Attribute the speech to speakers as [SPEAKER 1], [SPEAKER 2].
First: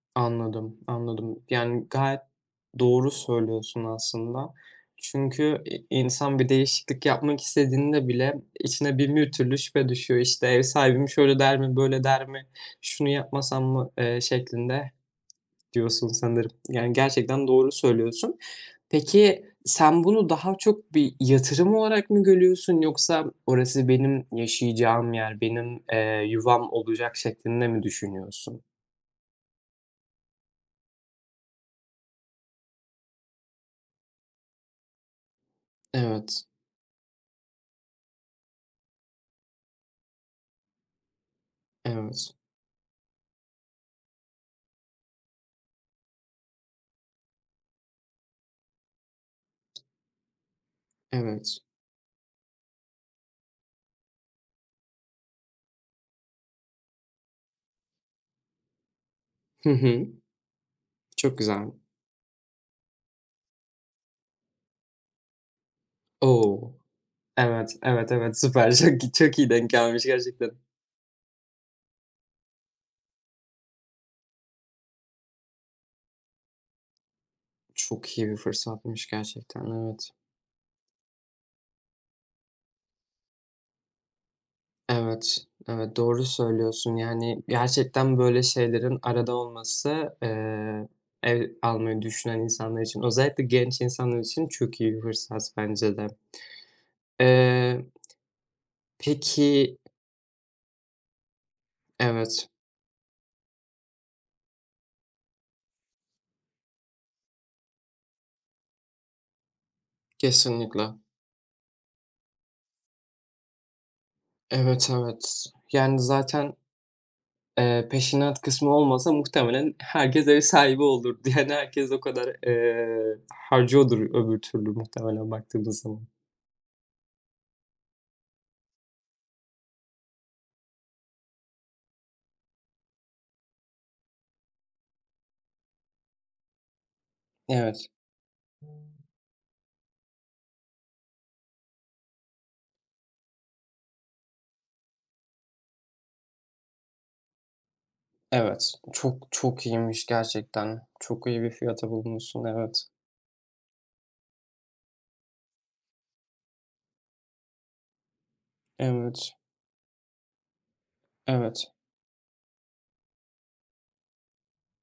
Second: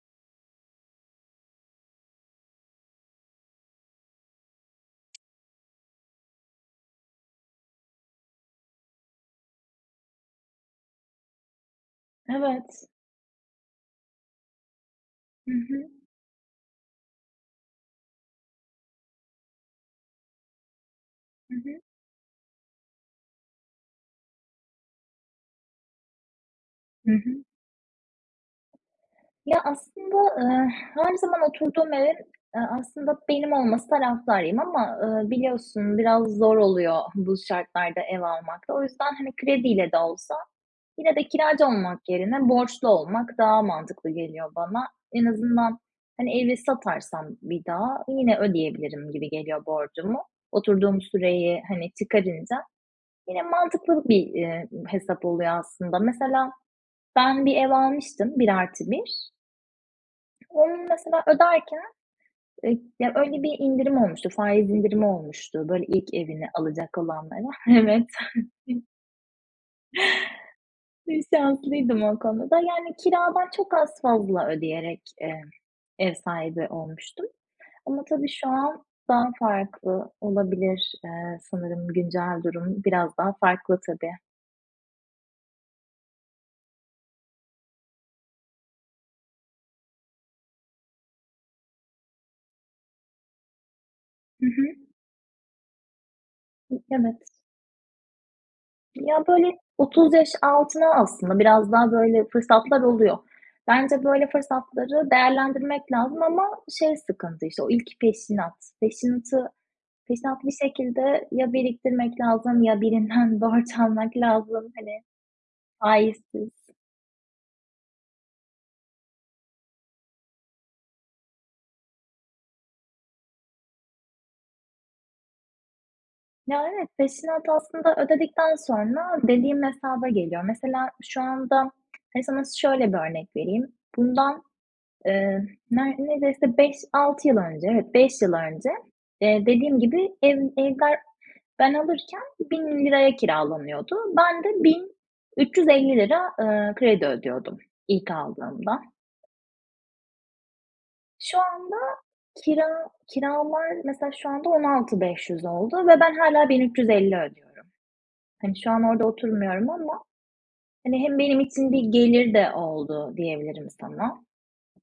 [SPEAKER 1] Anladım, anladım. Yani gayet doğru söylüyorsun aslında. Çünkü i insan bir değişiklik yapmak istediğinde bile içine bin bir türlü şüphe düşüyor. İşte, ev sahibim: "Şöyle der mi, böyle der mi,
[SPEAKER 2] Evet.
[SPEAKER 1] şunu yapmasam mı?" eee, şeklinde.
[SPEAKER 2] Hı hı.
[SPEAKER 1] Diyorsun sanırım yani gerçekten doğru söylüyorsun. Peki, sen bunu daha çok bir
[SPEAKER 2] Hı
[SPEAKER 1] yatırım
[SPEAKER 2] hı.
[SPEAKER 1] olarak mı görüyorsun yoksa orası benim yaşayacağım yer, benim, eee, yuvam
[SPEAKER 2] Hı
[SPEAKER 1] olacak
[SPEAKER 2] hı.
[SPEAKER 1] şeklinde mi düşünüyorsun?
[SPEAKER 2] Ya aslında, eee, her zaman oturduğum evin, eee, aslında benim olması taraftarıyım ama, eee, biliyorsun biraz
[SPEAKER 1] Evet.
[SPEAKER 2] zor oluyor bu şartlarda ev almak da o yüzden. Hani, krediyle de olsa yine de kiracı olmak
[SPEAKER 1] Evet.
[SPEAKER 2] yerine borçlu olmak daha mantıklı geliyor bana. En azından, hani, evi satarsam bir daha yine ödeyebilirim gibi geliyor borcumu. Oturduğum
[SPEAKER 1] Evet.
[SPEAKER 2] süreyi, hani, çıkarınca yine mantıklı bir, eee, hesap oluyor aslında. Mesela ben bir ev almıştım, 1 artı 1
[SPEAKER 1] Hı hı.
[SPEAKER 2] Onun mesela
[SPEAKER 1] Çok güzel.
[SPEAKER 2] öderken, eee, öyle bir indirim olmuştu, faiz indirimi olmuştu böyle ilk evini
[SPEAKER 1] O,
[SPEAKER 2] alacak olanlara.
[SPEAKER 1] evet,
[SPEAKER 2] Evet.
[SPEAKER 1] evet, evet, süper çok çok iyi denk gelmiş gerçekten.
[SPEAKER 2] Bir şanslıydım o konuda da. Yani kiradan çok az fazla ödeyerek, eee, ev sahibi olmuştum ama
[SPEAKER 1] Çok iyi
[SPEAKER 2] tabii
[SPEAKER 1] bir
[SPEAKER 2] şu an
[SPEAKER 1] fırsatmış
[SPEAKER 2] daha
[SPEAKER 1] gerçekten
[SPEAKER 2] farklı
[SPEAKER 1] evet.
[SPEAKER 2] olabilir. Eee, sanırım güncel durum biraz daha farklı tabii.
[SPEAKER 1] Evet, evet doğru söylüyorsun yani gerçekten, böyle, şeylerin arada olması, eee, ev almayı düşünen insanlar için, özellikle genç insanlar
[SPEAKER 2] Hı
[SPEAKER 1] için
[SPEAKER 2] hı.
[SPEAKER 1] çok iyi bir fırsat bence de.
[SPEAKER 2] Evet.
[SPEAKER 1] Eee,
[SPEAKER 2] Ya böyle
[SPEAKER 1] Peki
[SPEAKER 2] 30 yaş altına aslında biraz daha, böyle,
[SPEAKER 1] Evet.
[SPEAKER 2] fırsatlar oluyor. Bence, böyle, fırsatları değerlendirmek lazım ama şey sıkıntı, işte, o ilk peşinat. Peşinatı peşinat bir
[SPEAKER 1] Kesinlikle.
[SPEAKER 2] şekilde ya biriktirmek lazım ya birinden borç almak lazım,
[SPEAKER 1] Evet,
[SPEAKER 2] hani.
[SPEAKER 1] evet, yani
[SPEAKER 2] Faizsiz.
[SPEAKER 1] zaten, eee, peşinat kısmı olmasa muhtemelen herkes ev sahibi olurdu yani herkes o kadar, eee, harcıyordur öbür türlü muhtemelen baktığımız zaman.
[SPEAKER 2] Ya evet, peşinat aslında ödedikten sonra dediğim hesaba geliyor. Mesela şu anda hadi sana şöyle bir örnek vereyim. Bundan, eee, neredeyse 5-6 yıl önce,
[SPEAKER 1] Evet.
[SPEAKER 2] evet 5 yıl önce, eee, dediğim gibi ev, evler ben alırken ₺1.000 kiralanıyordu. Ben de ₺1.350, eee, kredi ödüyordum ilk
[SPEAKER 1] Evet,
[SPEAKER 2] aldığımda.
[SPEAKER 1] çok çok iyiymiş gerçekten. Çok
[SPEAKER 2] Şu
[SPEAKER 1] iyi bir
[SPEAKER 2] anda
[SPEAKER 1] fiyata bulmuşsun, evet.
[SPEAKER 2] kira, kiralar mesela şu anda 16.500 oldu ve ben hâlâ 1.350 ödüyorum. Hani, şu an orada
[SPEAKER 1] Evet.
[SPEAKER 2] oturmuyorum ama, hani, hem benim
[SPEAKER 1] Evet.
[SPEAKER 2] için bir gelir de oldu diyebilirim sana.